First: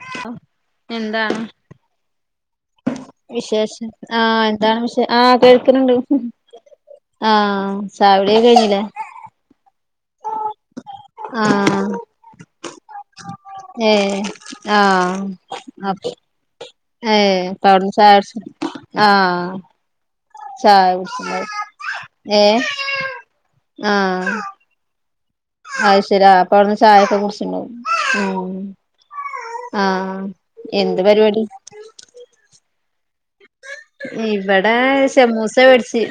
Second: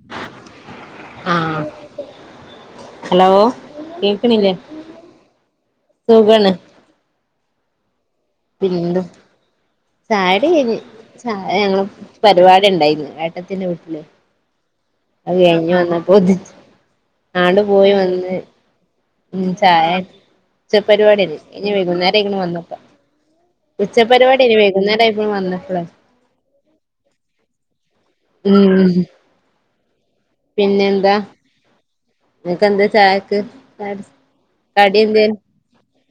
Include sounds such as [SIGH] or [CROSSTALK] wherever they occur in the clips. അ ഓ എന്താ ആഹ് ഹലോ വിശേഷം ആ.. കേക്കണില്ലേ എന്താണ് വിശേ ആ.. കേൾക്ക്നിണ്ട്. സുഖാണ് ആ ചായുടിഒക്കെ പിന്നെന്താ ചായടി കയിഞ്ഞ് ചായ ഞങ്ങള് ആഹ് പരിപാടി ണ്ടായിന്ന് ഏട്ടത്തിന്റെ വീട്ടില് ആ അത് കയിഞ്ഞ് വന്നപ്പോത്തി ത് ഏഹ് ആണ്ട് അപ്പൊ പോയി അവിടുന്ന് ചായ വന്ന് കുടിച്ച് ഞ്ഞ് ആഹ് ചായ ചായ ഉച്ചപരിപാടിയെർന്ന് കുടിച്ചിണ്ടാവും കയിഞ്ഞ് വൈകുന്നേരായ്ക്കുണു ഏഹ് വന്നപ്പോ ആഹ് വൈന്നേരായിക്ക്‌ണ് വന്നപ്പളെയ് അത് ശരി ആഹ് അപ്പൊ അവിടുന്ന് ചായൊക്കെ കുടിച്ചിണ്ടാവും മ് മ് ആ.. എന്ത് പരിപാടി? ങ്ങക്കെന്തെ ചായക്ക്? ഇവിടെ കടി എന്തേനു ശമൂസ വേടിച്ച്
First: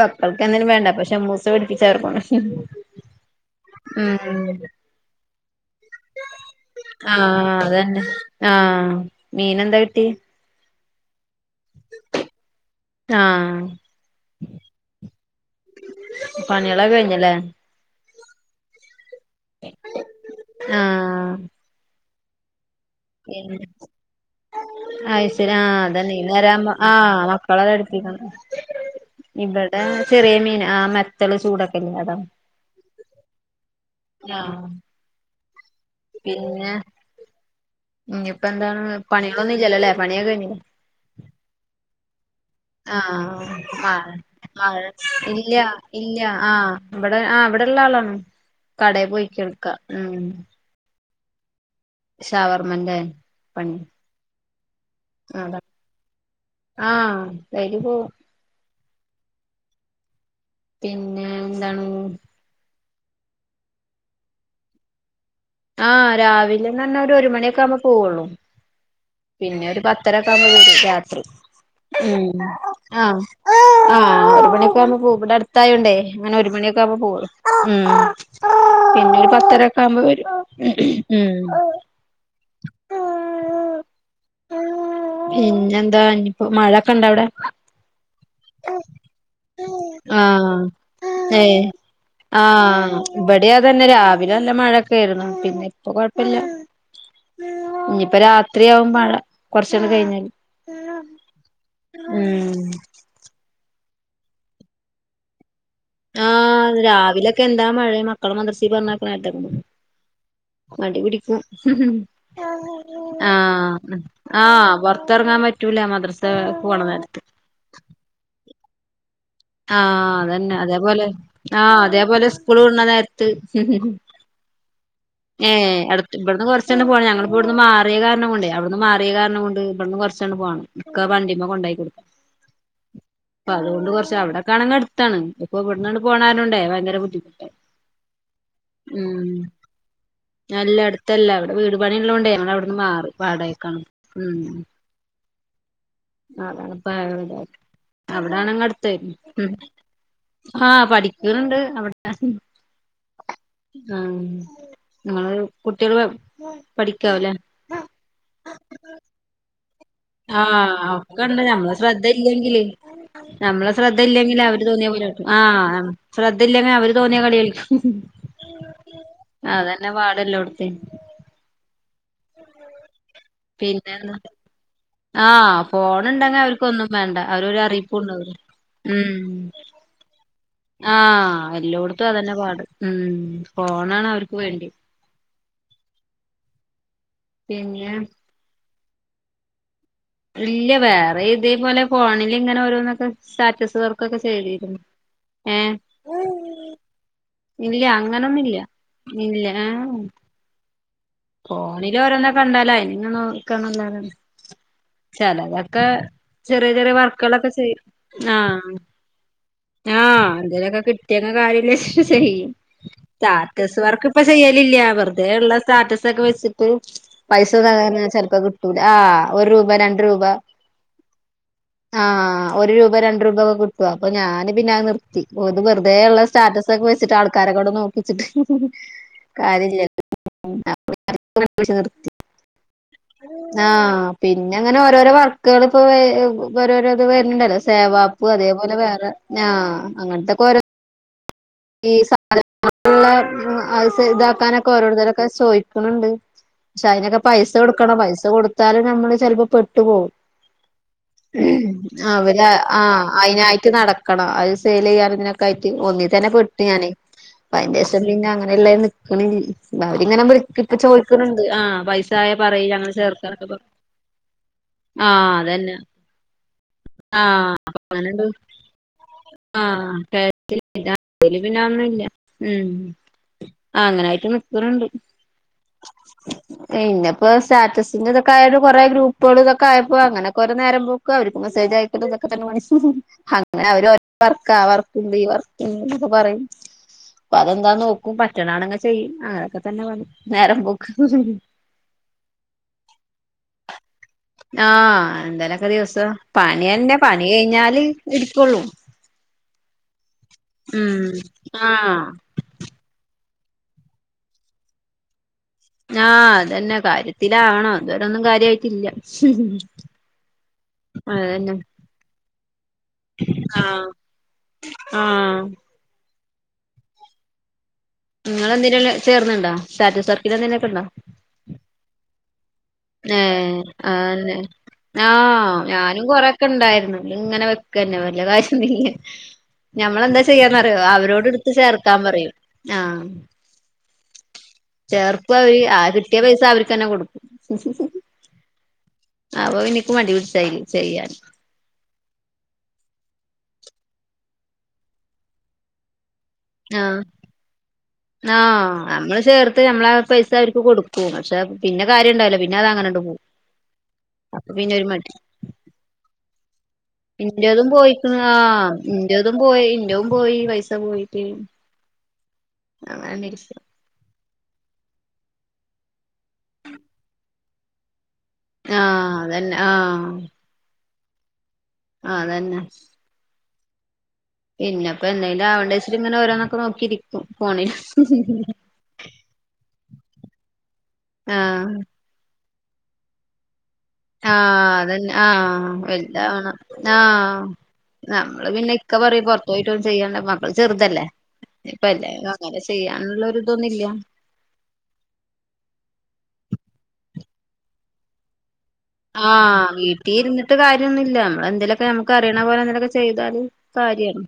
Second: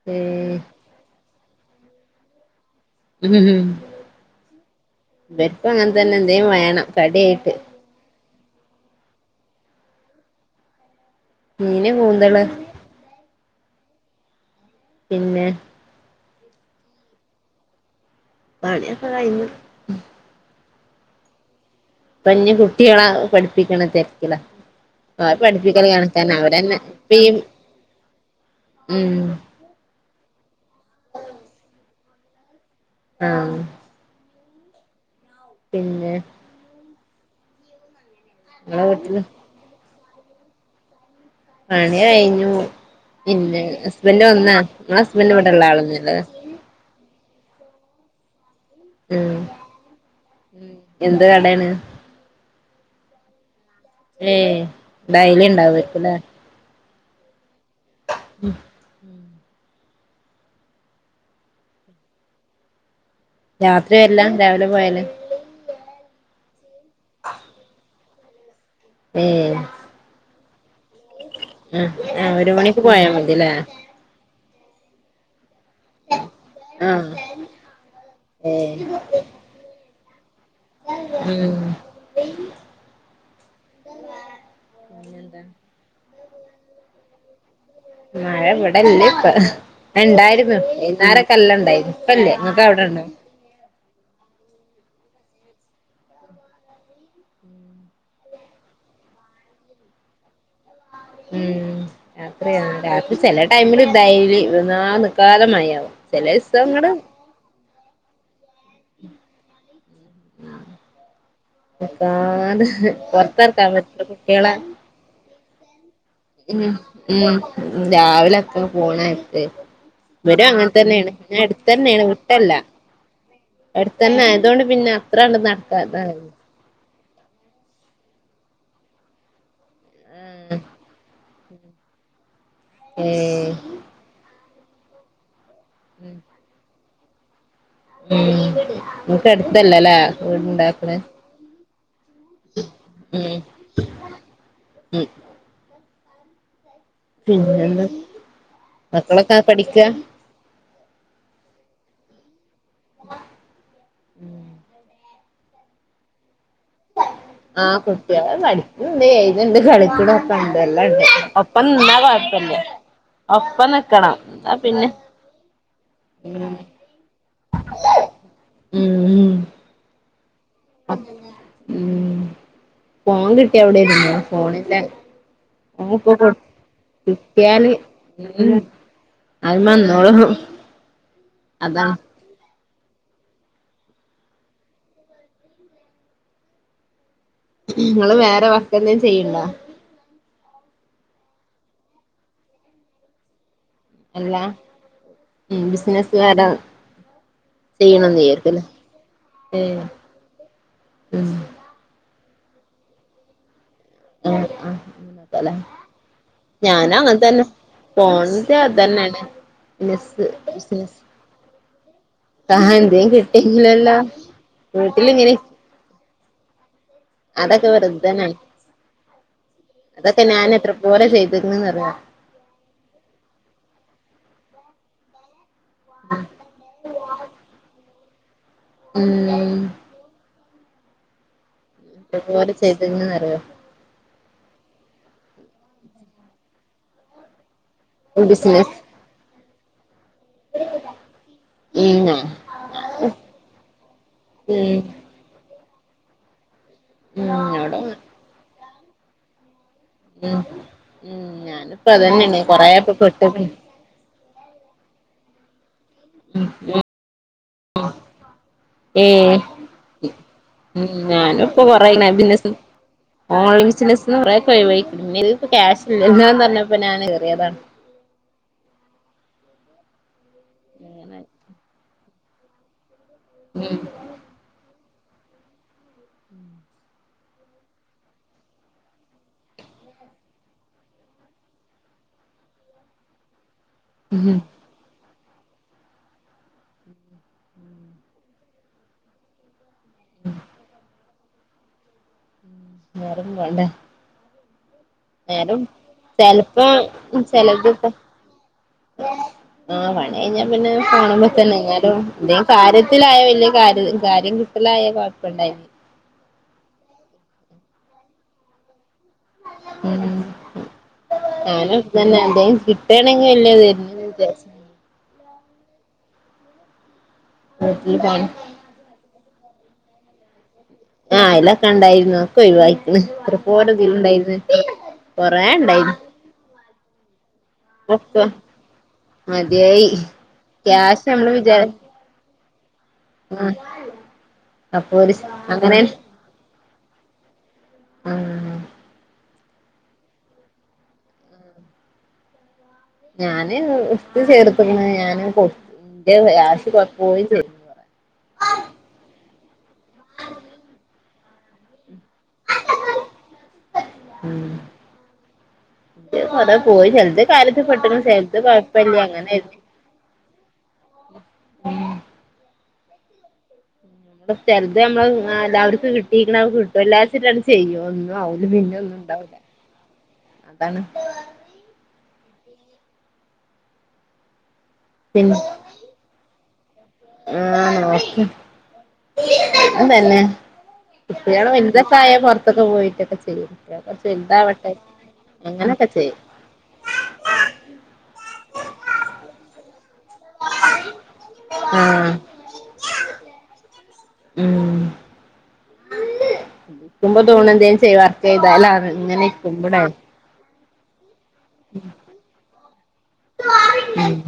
മക്കൾക്കെ ഏഹ് ന്തേലും വേണ്ടേ അപ്പൊ ശമൂസ കൊർച്ച് വേട്പ്പിച്ച് അവരെക്കൊണ്ട് മ് മ്... വര്ക്കും അങ്ങനെതന്നെ എന്തെങ്കിലും വേണം ആഹ് കടിയായ്ട്ട് അതന്നെ ആഹ മീനെന്താ കിട്ടി മീന് കൂന്തള് ആഹ.. പിന്നെ? പണികളൊക്കെ കയിഞ്ഞിലെ പണിയൊക്കെ കയിഞ്ഞു. ആഹ... പ്പഞ്ഞി കുട്ടികളാ പഠിപ്പിക്കണ തെരക്കിലാ അയി ശെരി ആ അതെന്നെ ഈ നേരവുമ്പോ ആ ഇപ്പ ഈ മക്കളെ പഠിപ്പിക്കണ് ഉം.. വിടാ ചെറിയ മീൻ ആ മെത്തല് ചൂടൊക്കെല്ലേ അതാ ആഹ ആഹ പിന്നെ പിന്നെ ഇഞ്ഞിപ്പോ ന്താണ് നിങ്ങളെ വീട്ടില് പണികളൊന്നുല്ലലോലെ പണിയൊക്കെ കഴിഞ്ഞില്ലേ പണി യ്ഞ്ഞു ആഹ ആഹ് നിങ്ങളെ ഹസ്ബൻഡ് ഇല്ല ഇവിടെള്ള ആളൊന്നുല്ലല്ലേ ഇല്ല ആഹ ഇവിടെ ആ അവിടെള്ള ആളാണ് ക്കടേ ഉം പോയിക്കാണിക്ക എന്ത് കടെണ് ഷവർമന്റെ പണിയാ ഏയ് ഡായ്ലി ഇണ്ടാവുരിക്കുല്ലേ? ആഹ് ഡെയിലി പോവും. ഉം. പിന്നെ എന്താണ്? രാത്രി വര്ല്ലാ രാവിലെ പോയല്? ആഹ് രാവിലെന്നാർഞാ ഒരു മണിയൊക്കെ ആവുമ്പൊ പോവൊള്ളൂ. ഏഹ് പിന്നെ ഒരുപത്ത് ത്തരക്കുമ്പോഴ രാത്രി ആഹ് ഉ ആഹ് ഒരു മണിക്ക് പോയാ ആ് മതില്ലേ ആ അ [UNINTELLIGIBLE] മണിയക്കുമ്പ പൂ ഇവടെ അടുത്തായോണ്ട് അങ്ങനെ ഒരു മണിയൊക്കെ ആഹ് പോവൊള്ളൂ. മം ഏഹ് പിന്നെ ഒരു പത്തര വുമ്പോ വെരും. ഉം പിന്നെന്താ പിന്നെ എന്താ? ഇപ്പോ മഴൊക്കെ ഇണ്ടഅവിടെ? മഴ ഇവിടല്ലെ ഇപ്പൊ. ഇന്ന് ഉണ്ടായിരുന്നു. ആഹ് വൈകുന്നേരൊക്കെല്ലം ണ്ടായിരുന്നു ഇപ്പല്ലേ നിങ്ങക്ക് അവിടെ ഉണ്ട ഇവടിം അതെന്നെ രാവിലെ നല്ല മഴൊക്കെ ഏർന്നു. പിന്നെ ഇപ്പൊ കൊഴപ്പല്ല. ഇന്ഞ്ഞ് പ്പോ രാത്രിയാകും മഴ. കൊറചോന്ന് കഴിഞ്ഞാല് മം. ഉം രാത്രിയാണ്. രാത്രി ചെല ടൈമില് ഡെയിലി നിക്കാതെ മഴയാവും. ചെല ആഹ് ദിവസങ്ങള് രാവിലൊക്കെ എന്താ മഴ. മക്കളെ മദർസീൽ പറഞ്ഞയക്കാണ നേരത്ത് മടിപിടിക്കും. നിക്കാതെ പൊറത്തെറക്കാൻ ആഹ് പറ്റില്ല കുട്ടികളെ ആഹ് പുറത്തിറങ്ങാൻ പറ്റും റ്റൂല മദർ ഉം മം രാവിലെഒക്കെ പോണാ ആഹ് ഇവരും അതന്നെ അങ്ങനെ അതേപോലെ തന്നെയാണ്. ആ ആഹ് അടുത്തന്നെ ആണ് അതേപോലെ വിട്ടല്ല. സ്കൂള് വിടണ നേരത്ത് അടുത്തന്നെ അതുകൊണ്ട് പിന്നെ അത്രാണ്ട് നടക്ക ഇചന്നെ പോണം. ഞങ്ങളിപ്പം ഇവിടുന്ന് മാറിയ കാരണം കൊണ്ടെ, അവിടുന്ന് മാറിയ കാരണം കൊണ്ട് ഇവിന്ന് കുറ കൊർച്ണ്ട് പോണം. വണ്ടിമ്മേ കൊണ്ടായി കൊടുക്കാ. അപ്പ ഏഹ് അതുകൊണ്ട് കുറച്ച് അവിടെക്ക ആണെങ്ക ട്ത്താണ് ഇപ്പൊ ഇവിടുന്നട് പോകാനുണ്ടേ ഭയങ്കര ബുദ്ധിമുട്ട്. ഉം ങ്ങക്ക് എടുത്തല്ല അല്ലേ? അല്ല അടുത്തല്ല. അവിടെ വീട് പാണിയൊള്ളോണ്ട് അവിടുന്ന് മാറി. ഉം വാടക്കാണ് മം ഉം അതാണ് പ്പോ... പിന്നെന്താ അവിടെണങ്ങെ അടുത്ത് മക്കളൊക്കെ പഠിക്കാ ആഹ് പഠിക്കണ്ണ്ട് അവിട്ത്തെ നിങ്ങള് കുട്ടികൾ പഠിക്കാവുലെ? ആഹ് കുട്ട്യേള് പഠിക്ണ്ട്‌ ഏയ്‌ എയ്ത്ണ്ട് കളിക്കിനോക്കേണ്ട് ആഹ് എല്ലാണ്ട് ഒക്കെണ്ട് ഒപ്പം നമ്മളെ നിന്നാ ശ്രദ്ധ കൊഴപ്പല്ല. ഇല്ലെങ്കില് ഒപ്പം നമ്മളെ നിക്കണം ശ്രദ്ധയില്ലെങ്കിൽ എന്നാ അവര് പിന്നെ തോന്നിയപോലെ. ആ ശ്രദ്ധയില്ലെങ്കിൽ അവര് തോന്നിയ കളി കളിക്കും. അതന്നെ പാട് എല്ലോടത്തിം ഉമം. ഉ ഫോൺ കിട്ടിയ അവിടെ ഇരുന്നോളും. ഫോണിന്റെ ആഹ്. ഫോണണ്ടങ്ങേ അവർക്കൊന്നും വേണ്ട. അവരോരു അറിയിപ്പുംണ്ട അയിമമേ ന്നോളും ആഹ്. എല്ലോടത്തും അതന്നെ പാട്. മം ഫോണാണ് അവർക്ക് വേണ്ടി. പിന്നെ നിങ്ങള് വേറെ വർക്ക് എന്തേലും ചെയ്യണ്ടാ? ഇല്ല. വേറെ ഇതേപോലെ ഫോണിൽ ഇങ്ങനെ ഓരോന്നൊക്കെ സ്റ്റാറ്റസ് കൊക്കേ അല്ല ചെയ്തിരുന്നു. ഉം ഏഹ് ബിസിനസ് വേറെ ഇല്ല. ചെയ്യണന്ന് അങ്ങനൊന്നുല്ല വിചാരിക്കുല്ലേ ഇല്ല ഏഹ് ആഹ്.. ഉം. ഫോണില് ഓരോന്ന്‌ കണ്ടാലാ. ആയിങ്ങനെ നോക്കണല്ലാതേ. ആഹ് ആഹ് അങ്ങനൊക്കല്ലേ ചിലതക്കെ ചെറിയ ചെറിയ ഞാനും അങ്ങനെ തന്നെ വർക്കുകളൊക്കെ ചെയ്യും. പോണത് ആഹ് അതന്നെയാണ് ആഹ് ബിസിനസ് എന്തേലൊക്കെ ബിസിനസ് കിട്ടിയ കാര്യല്ല ചെയ്യും. ആഹ് എന്തേലും സ്റ്റാറ്റസ് കിട്ടിയെങ്കിലല്ലോ വർക്ക് ഇപ്പ ചെയ്യലില്ല. വീട്ടിലിങ്ങനെ വെറുതെള്ള സ്റ്റാറ്റസക്കേ വെച്ചിട്ട് പൈസ അതൊക്കെ തരാന് വെറുതെന്നാണ് ചെലപ്പോ കിട്ടൂല. ആഹ് ഒരു രൂപ രണ്ട് രൂപ അതൊക്കെ ഞാൻ എത്ര പോലെ ചെയ്തിക്കണന്നറിയോ ആഹ് ഒരു രൂപ രണ്ട് രൂപ ഒക്കെ കിട്ടും. അപ്പൊ ഞാന് പിന്നെ നിർ ത്തി വെറുതെള്ള സ്റ്റാറ്റസ് ഒക്കെ വെച്ചിട്ട് ആൾക്കാരെ കൊണ്ട് നോക്കിച്ചിട്ട് ഉം കാര്യമില്ല [UNINTELLIGIBLE] എത്രപോലെ ചെയ്തിക്കണന്നറിയോ ആഹ് പിന്നെ അങ്ങനെ ഓരോരോ വർക്കുകൾ ഇപ്പോ ഓരോരോ ഇത് വരുന്നുണ്ടല്ലോ സേവാപ്പ് ബിസിനസ് അതേപോലെ വേറെ ആഹ് അങ്ങനത്തെക്കെ ഓരോ ഈ ഉം സാധനുള്ള ഇതാക്കാനൊക്കെ ഉം ഓരോരുത്തരൊക്കെ ചോദിക്കണണ്ട് പക്ഷെ അതിനൊക്കെ ഉം പൈസ അവിടെ കൊടുക്കണം പൈസ കൊടുത്താല് നമ്മള് ചിലപ്പോ പെ ട്ട് പോവും ഉം ഉം ഞാനിപ്പ അതന്നെയാണ് അവരു കൊറേപ്പൊ ആഹ് പെട്ട്ക്കണ് അതിനായിട്ട് നട ക്കണ അത് സെയിൽ ചെയ്യാൻ ഇതിനൊക്കെ ആയിട്ട് ഒന്നിൽ തന്നെ പെട്ടു ഞാനേ ഇപ്പ അതിന്റെ ശേഷം പിന്നെ അങ്ങനെ ഉള്ള നിക്കണ ഏഹ് അവരിങ്ങനെ ഇപ്പ ചോദിക്കുന്നുണ്ട് ആഹ് [UNINTELLIGIBLE] പൈസ പറഞ്ഞപ്പ ആയ പറയ് ഞങ്ങള് ചേർക്കാനൊക്കെ പറഞ്ഞു. ആഹ് അതന്നെ ഞാനൻ കറിയതാണ് എങ്ങനെണ്ട് ആഹ് [UNINTELLIGIBLE] കുഴപ്പമില്ല ഉം ഉം ആഹ് അങ്ങനെയിട്ട് നിക്കണണ്ട് [INAUDIBLE] പിന്ന ഇപ്പോ സ്റ്റാറ്റസിന്റെ ഇതൊക്കെ ആയത് കൊറെ ഗ്രൂപ്പുകൾ ഇതൊക്ക ആയപ്പോ അങ്ങനെക്കെ ഒരു നേരം പോ ക്ക്‌ അവർക്ക് മെസ്സേജ് ആയക്കണ്ടൊക്കെ തന്നെ പണി അങ്ങനെ അവര് ഉം ആ വർക്ക് ഈ വർക്ക് പറയും അപ്പൊ അതെന്താ നോക്കും പറ്റണണങ്കെ ചെയ്യും അങ്ങനൊക്കെ തന്നെ പണി നേരം പോക്ക് വേറെന്നും വേണ്ട ആഹ് എന്താലൊക്കെ ദിവസം ചെലപ്പോ പണിയന്നെ പണി കഴിഞ്ഞാല് ചെലതിപ്പോ ഇരിക്കുള്ളൂ ആഹ് പണി കഴിഞ്ഞാ പിന്നെ ഉം ഫോണ് ആഹ് [UNINTELLIGIBLE] കാര്യത്തിലായ വലിയ കാര്യ! ! ! ! ! ! ! ! കിട്ടലായ കുഴപ്പുണ്ടായിരുന്നു ആഹ് അതന്നെ കാര്യത്തിലാവണം അതുവരെന്നും കാര്യമായിട്ടില്ല ഉം അതന്നെ ഞാനും ഇത് തന്നെ എന്തേലും കിട്ടയാണെങ്കിൽ വല്യ [UNINTELLIGIBLE] ആഹ് [UNINTELLIGIBLE] നിങ്ങൾെന്തേലും ചേർന്ന്ണ്ടോ സ്‌റ്റസ്‌ വർക്ക് എന്തേലൊക്കെ ഉണ്ടോ ആഹ് അതിലൊക്കെ ഉണ്ടായിരുന്നു ഒക്കെ ഒഴിവായി ഇത്ര ഏഹ് പോര ഇതില അതന്നെ ഇണ്ടായിരുന്നു കൊറേ ഇണ്ടായിരുന്നു വർക്ക് ഉണ്ടായിരുന്നു ഇങ്ങനെ ക്ക് തന്നെ വല്യ ഒക്കെ കാര്യന്നില്ല മതിയായി ഞമ്മളെന്താ ചെയ്യാന്നറിയോ ക്യാഷ് നമ്മള് അവരോട്ടുത്ത് വിചാ ചേർ ത്താ പറയും ആഹ് ആ അപ്പൊ ഒരു ചേർപ്പ് അവര് അങ്ങനെ ആര് കിട്ടിയ പൈസ അവർക്ക് തന്നെ കൊടുക്കും ഉം അപ്പ എനിക്ക് മടിശ്യായി അയില് ചെയ്യാൻ ഞാന് ഇത് ചേർത്തിന്ന് ഞാന് [UNINTELLIGIBLE] ആഹ് പോയിം ചെയ്ത് ആഹ് നമ്മള് ചേർത്ത് നമ്മള് പൈസ അവർക്ക് കൊടു ക്കും പക്ഷെ പിന്നെ കാര്യംണ്ടാവല്ലാ പിന്നെ അത് അങ്ങനെണ്ട് പോവും ഉം ഇത് കുറെ പോയി ചെലത് കാര്യത്തി ഇൻ്റേതും പെട്ട്ണ് പോയിക്കുന്ന ചെലത് ആഹ് കൊഴപ്പല്ല ഇന്റെതും അങ്ങനേര്ന്നു പോയിനും ഇൻ്റെ പോയി പൈസ പോയിട്ട് അങ്ങനെ തന്നെ ഇരിക്ക നമ്മ ചെറുത് നമ്മള് എല്ലാവർക്കും കിട്ടീരിക്കക്ക് കിട്ടും എല്ലാച്ചാണ് ചെയ്യോ അവല് പിന്നെ ഒന്നും ആഹ് ഇണ്ടാവില്ല അതന്നെ ആഹ് അതാണ് ആഹ് അതന്നെ പിന്നെപ്പ പിന്നെ എന്തായാലും ആണ്ട വെച്ചട്ട ഇങ്ങനെ ഓരോന്നൊക്കെ നോക്കിയിരിക്കും ഫോണിൽ അതന്നെ കുട്ടികള് ആഹ് വലുതൊക്കെ ആയ പുറത്തൊക്കെ പോയിട്ടൊക്കെ ചെയ്യും െ [UNINTELLIGIBLE] ആഹ് അതന്നെ ആഹ് വലുതവണം ആഹ് നമ്മള് പിന്നെ ഇക്ക പറയും പൊറത്തയിട്ട ഒന്നും ചെയ്യണ്ട മക്കൾ ചെറുതല്ലേ ഇപ്പല്ലേ ആഹ് അങ്ങനെ ചെയ്യാനുള്ളരി ഇതൊന്നും ഇല്ല്യ ഉം നിക്കുമ്പോ തോന്നും എന്തേ ചെയ്യ്താ ചെയതാലാന്ന് ആഹ് വീട്ടിൽ ഇരിന്നിട്ട് കാര്യംന്നുംല്ല നമ്മള് അതിലൊക്കെ നമുക്ക് അറിയണ പോലെ എന്തെലൊക്കെ ചെയ്താല് ഉം കാര്യാണ്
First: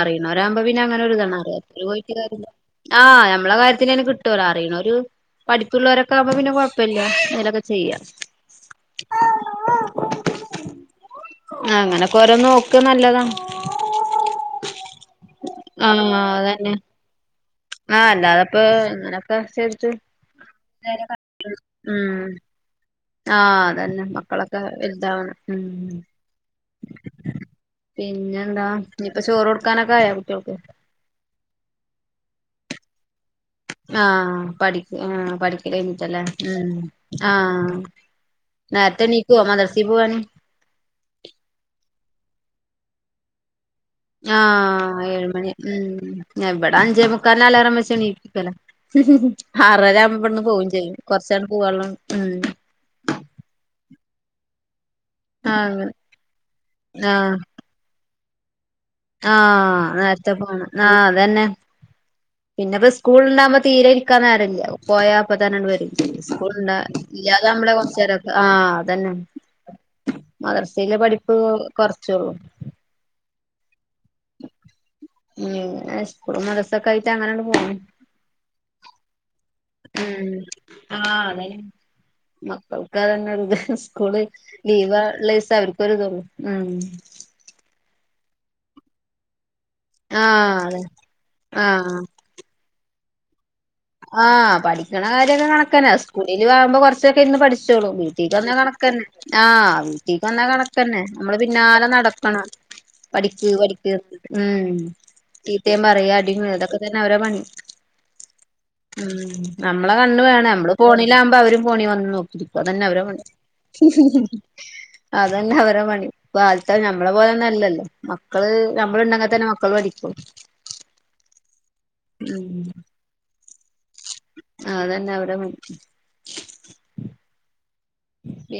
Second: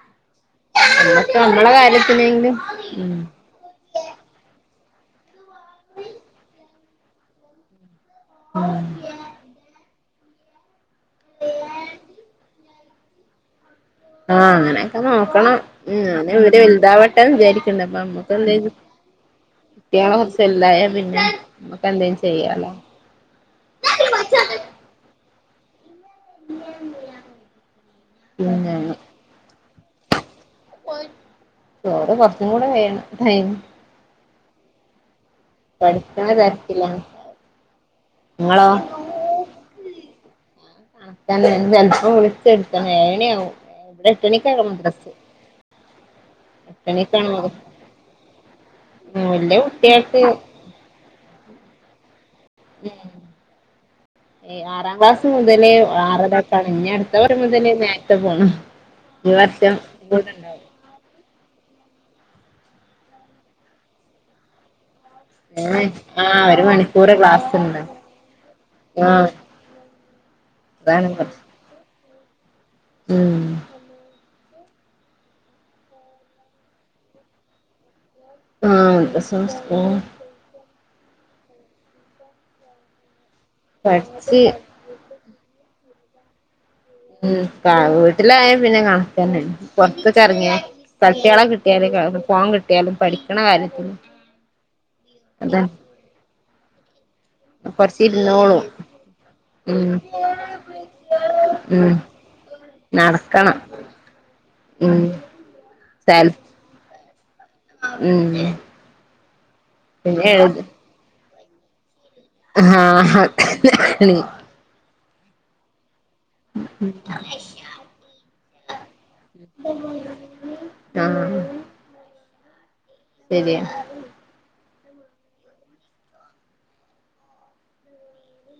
അറിയണവരാവ്മ്പോ പിന്നെ അങ്ങനെ ഒരുതാണ് നമ്മക്ക് നമ്മളെ അറിയത്തോര് പോയിട്ട് കാര്യല്ല, കാര്യത്തിനെങ്കിലും ആ ഉം നമ്മളെ കാര്യത്തിന് കിട്ടു അറിയണോര് പഠിപ്പ്ള്ളവരൊക്കെ ആവുമ്പോ പിന്നെ കുഴപ്പല്ല അങ്ങനൊക്കെ ചെയ്യാം ഉം ആ അങ്ങനൊക്കെ ഓരോ നോക്ക നല്ലതാ ആഹ് അങ്ങനെയൊക്കെ നോക്കണം ഉം ആഹ് ഞാന് ഇവര് അതന്നെ വലുതാവട്ടെന്ന് വിചാരി പിന്നെപ്പ ആഹ് നമ്മുക്ക് അല്ലാതെപ്പോ എന്തേലും ഇങ്ങനൊക്കെ ചെയ്തിട്ട് കുട്ട്യേള് കൊർച്ച് വലുതായ പിന്നെ നമ്മുക്ക് എന്തേലും ഉം ചെയ്യാലോ ആഹ് അതന്നെ മക്കളൊക്കെ വലുതാവണം ഉം എ പിന്നെ എന്താ ഇനിപ്പ ചോറ് കൊടുക്കാനൊക്കെ ആയാ കുട്ടികൾക്ക് ചോറ് കുറച്ചും കൂടെ കഴിയണം ടൈം ആഹ് പഠിക്ക ആഹ് പഠി പഠിക്കണ [UNINTELLIGIBLE] ഉം തിരക്കിലാണ് ആഹ് നിങ്ങളോ നേരത്തെ നീക്കുവാ മദർസില്ക്ക് പോവാന് ചെലപ്പം വിളിച്ചെഴുത്തണം ഏഴ് മണിയാവും ആഹ് ഏഴ് മണി ഉം ഞ ഇവടെ അഞ്ചേ എട്ടണിക്കാണ് മുക്കാൽന് മദ്രസ് അലരം വെച്ചണീപ്പിക്കല വല്യ ആറര ആവുമ്പ കുട്ടികൾക്ക് ഇവടന്ന് പോകയും ചെയ്യും കൊറച്ചണ്ട് പൂവാള്ളാണ് ഉം ഉം ഏ ആറാം ക്ലാസ് മുതലേ ആഹ് ആറരക്കാണ് ഇഞ്ഞി അടുത്ത ആഹ് [UNINTELLIGIBLE] മുതലേ നേരത്തെ പോണം ഈ വർഷം ആഹ് നേരത്തെ കൂടുണ്ടാവും പോണം ആഹ് അതന്നെ പിന്നെപ്പോ സ്കൂള് ണ്ടാവുമ്പോ തീരെ ഇരിക്കാൻ നേരല്ല പോയാ പ്പത്തന്നണ്ട് ഏഹ് വെരും ആഹ് സ്കൂൾ ഒരു ണ്ടാ മണിക്കൂറ് ഇല്ലാതാമ്പളെ ക്ലാസ്ണ്ട് കൊറച്ച് നേരൊക്കെ ആഹ് അതന്നെ ആഹ് മദർസയിലെ അതാണ് പഠിപ്പ് പ്രശ്നം കുറച്ചള്ളു ഉം ഉം എ മദർസൊക്കെ ആയിട്ട് അങ്ങനെയണ്ട് പോണൂ ആഹ് മദ്രസും സ്കൂളും ഉം ആഹ് അതെ മക്കൾക്കതന്നെ ഒരു ഇത് സ്കൂള് പഠിച്ച് ലീവ ഉള്ളിസ അവർക്കരുതൊള്ളൂ ഉം ഉം വീട്ടിലായ പിന്നെ കണക്കന്നെ പുറത്തൊക്കെ ഇറങ്ങിയാ ആഹ് അതെ പട്ടികള ആഹ് കിട്ടിയാലും ഫോൺ കിട്ടിയാലും പഠിക്കണ കാര്യത്തി ആഹ് പഠിക്കണ കാര്യൊക്കെ കണക്കാനാ സ്കൂളിൽ ആകുമ്പോ കൊറച്ച് ക്കെ ഇരുന്ന് പഠിച്ചോളും വീട്ടിൽ തന്ന കൊറച്ചിരുന്നോളും കണക്കന്നെ ആഹ് ഉം വീട്ടിൽക്ക് വന്നാ കണക്കന്നെ നമ്മള് പിന്നാലെ ഉം നടക്കണം പഠക്ക് നടക്കണം പഠിക്ക് ഉം ചീത്തേയും പറയാ സൽ അടി അതൊക്കെ തന്നെ അവരെ പണി ഉം ഉം നമ്മള കണ്ണ് പിന്നെ വേണം എഴുത് നമ്മള് ഫോണീലാവുമ്പോ അവരും ഫോണി വന്നു നോക്കും ഇപ്പോതന്നെ അവര ആഹ് അതന്നെ അവര പണി [UNINTELLIGIBLE] നമ്മളെ പോലെന്നല്ലല്ലോ മക്കള് നമ്മള്ണ്ട ത്തന്നെ മക്കൾ പഠിക്കു ആഹ് ശരിയ അതന്നെ അവിടെ മ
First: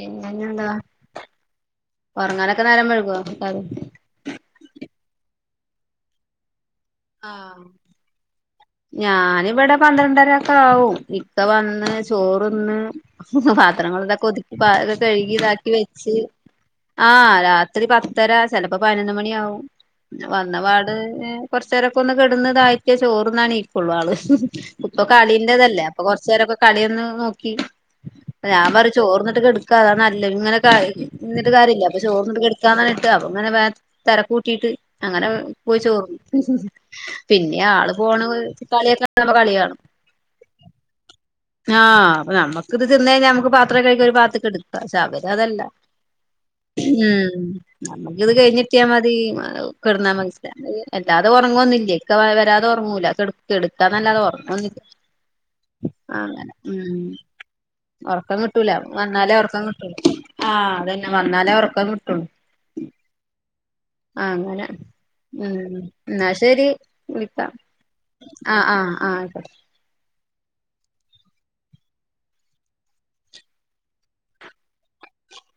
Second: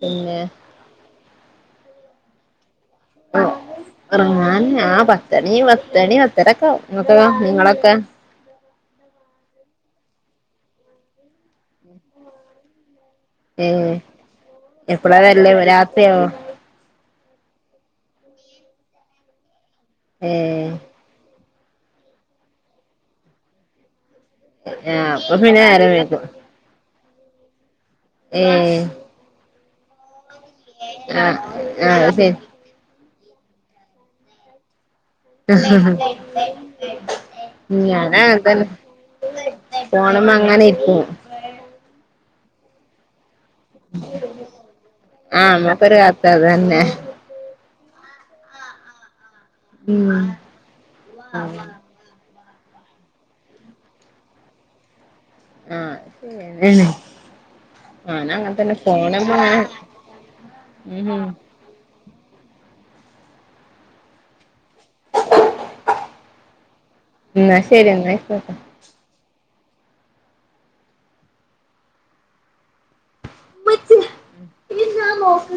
പിന്നെ എന്താ ഉറങ്ങാനൊക്കെ നേരം വെഴ്കുവോ? ഒറങ്ങാൻ ആഹ് പത്തണി പത്തണി പത്തരക്കേവും ആഹ് ഞാനിവിടെ പന്ത്രണ്ടരൊക്കെ ആവും ഇക്ക വന്ന് ചോറന്ന് ഏഹ് പാത്രങ്ങൾ ഇതൊക്കെ ഒതുക്കി പെ എപ്പളാ കഴുകി വരല് ഇതാക്കി വെച്ച് രാത്രിയാവോ ആഹ് രാത്രി പത്തര ചെലപ്പോ പതിനൊന്ന് മണി ആവും ഏഹ് വന്നപാട് കുറച്ച് നേരൊക്കെ ഒന്ന് കിടന്ന് തായിറ്റേ ചോറുണ്ണാ ഫുള്ളാള്, ഇപ്പൊ ആഹ് അപ്പൊ പിന്നെ കളിന്റെറതല്ലേ നേരം അപ്പൊ വൈകും കൊറച്ചു നേരൊക്കെ കളിയൊന്ന് നോക്കി ഞാൻ ഏഹ് പറയും ചോർന്നിട്ട് കെടുക്കാ താ നല്ല ഇങ്ങനെ ആഹ് ഇങ്ങിട്ട് കാര്യ ഇല്ല അപ്പൊ ആഹ് ശരി ചോർന്നിട്ട് അങ്ങനിട്ട് അ അങ്ങനെ വ തിരക്കൂട്ടിയിട്ട് അങ്ങനെ പോയി ചോർണ്ണും പിന്നെ ആള് ഞാന പോണ് അങ്ങൻതന്നെ കളിയൊക്കെ കാണ് കളികാണും [INAUDIBLE] ആഹ് അപ്പ നമ്മക്ക് ഇത് തിന്ന് കഴിഞ്ഞാ നമുക്ക് പാത്രം കഴിക്ക ഒരു പാത്തക്ക് എടുക്ക പക്ഷെ അവര് ആഹ് അതല്ല നമ്മക്കൊരു കത്ത് അതന്നെ ഉം നമ്മുക്കിത് കഴിഞ്ഞിട്ടിയാൽ മതി [UNINTELLIGIBLE] ഉം കിടന്നാ മനസില് അല്ലാതെ ഉറങ്ങുന്നില്ലേ ഇക്ക വരാതെ ഉറങ്ങൂല കിട കിടക്കൊന്നല്ലാതെ ഒറങ്ങൂന്നുമില്ല ആഹ് അങ്ങനെ ഉം ഞാനും ഉറക്കം കിട്ടൂല അങ്ങൻതന്നെ വന്നാലേ ഫോണുമ്മങ്ങനെ ഉറക്കം കിട്ടു ആഹ് ഉം അതന്നെ ഉം വന്നാലേ ഉറക്കം കിട്ടുള്ളൂ ആഹ് അങ്ങനെ മഹ് എന്നാ ശരി വിളിക്കാം ഇന്നാ ശരി ഇന്നാ ആഹ് ആഹ് ആഹ് ആയിക്കോട്ടെ [INAUDIBLE]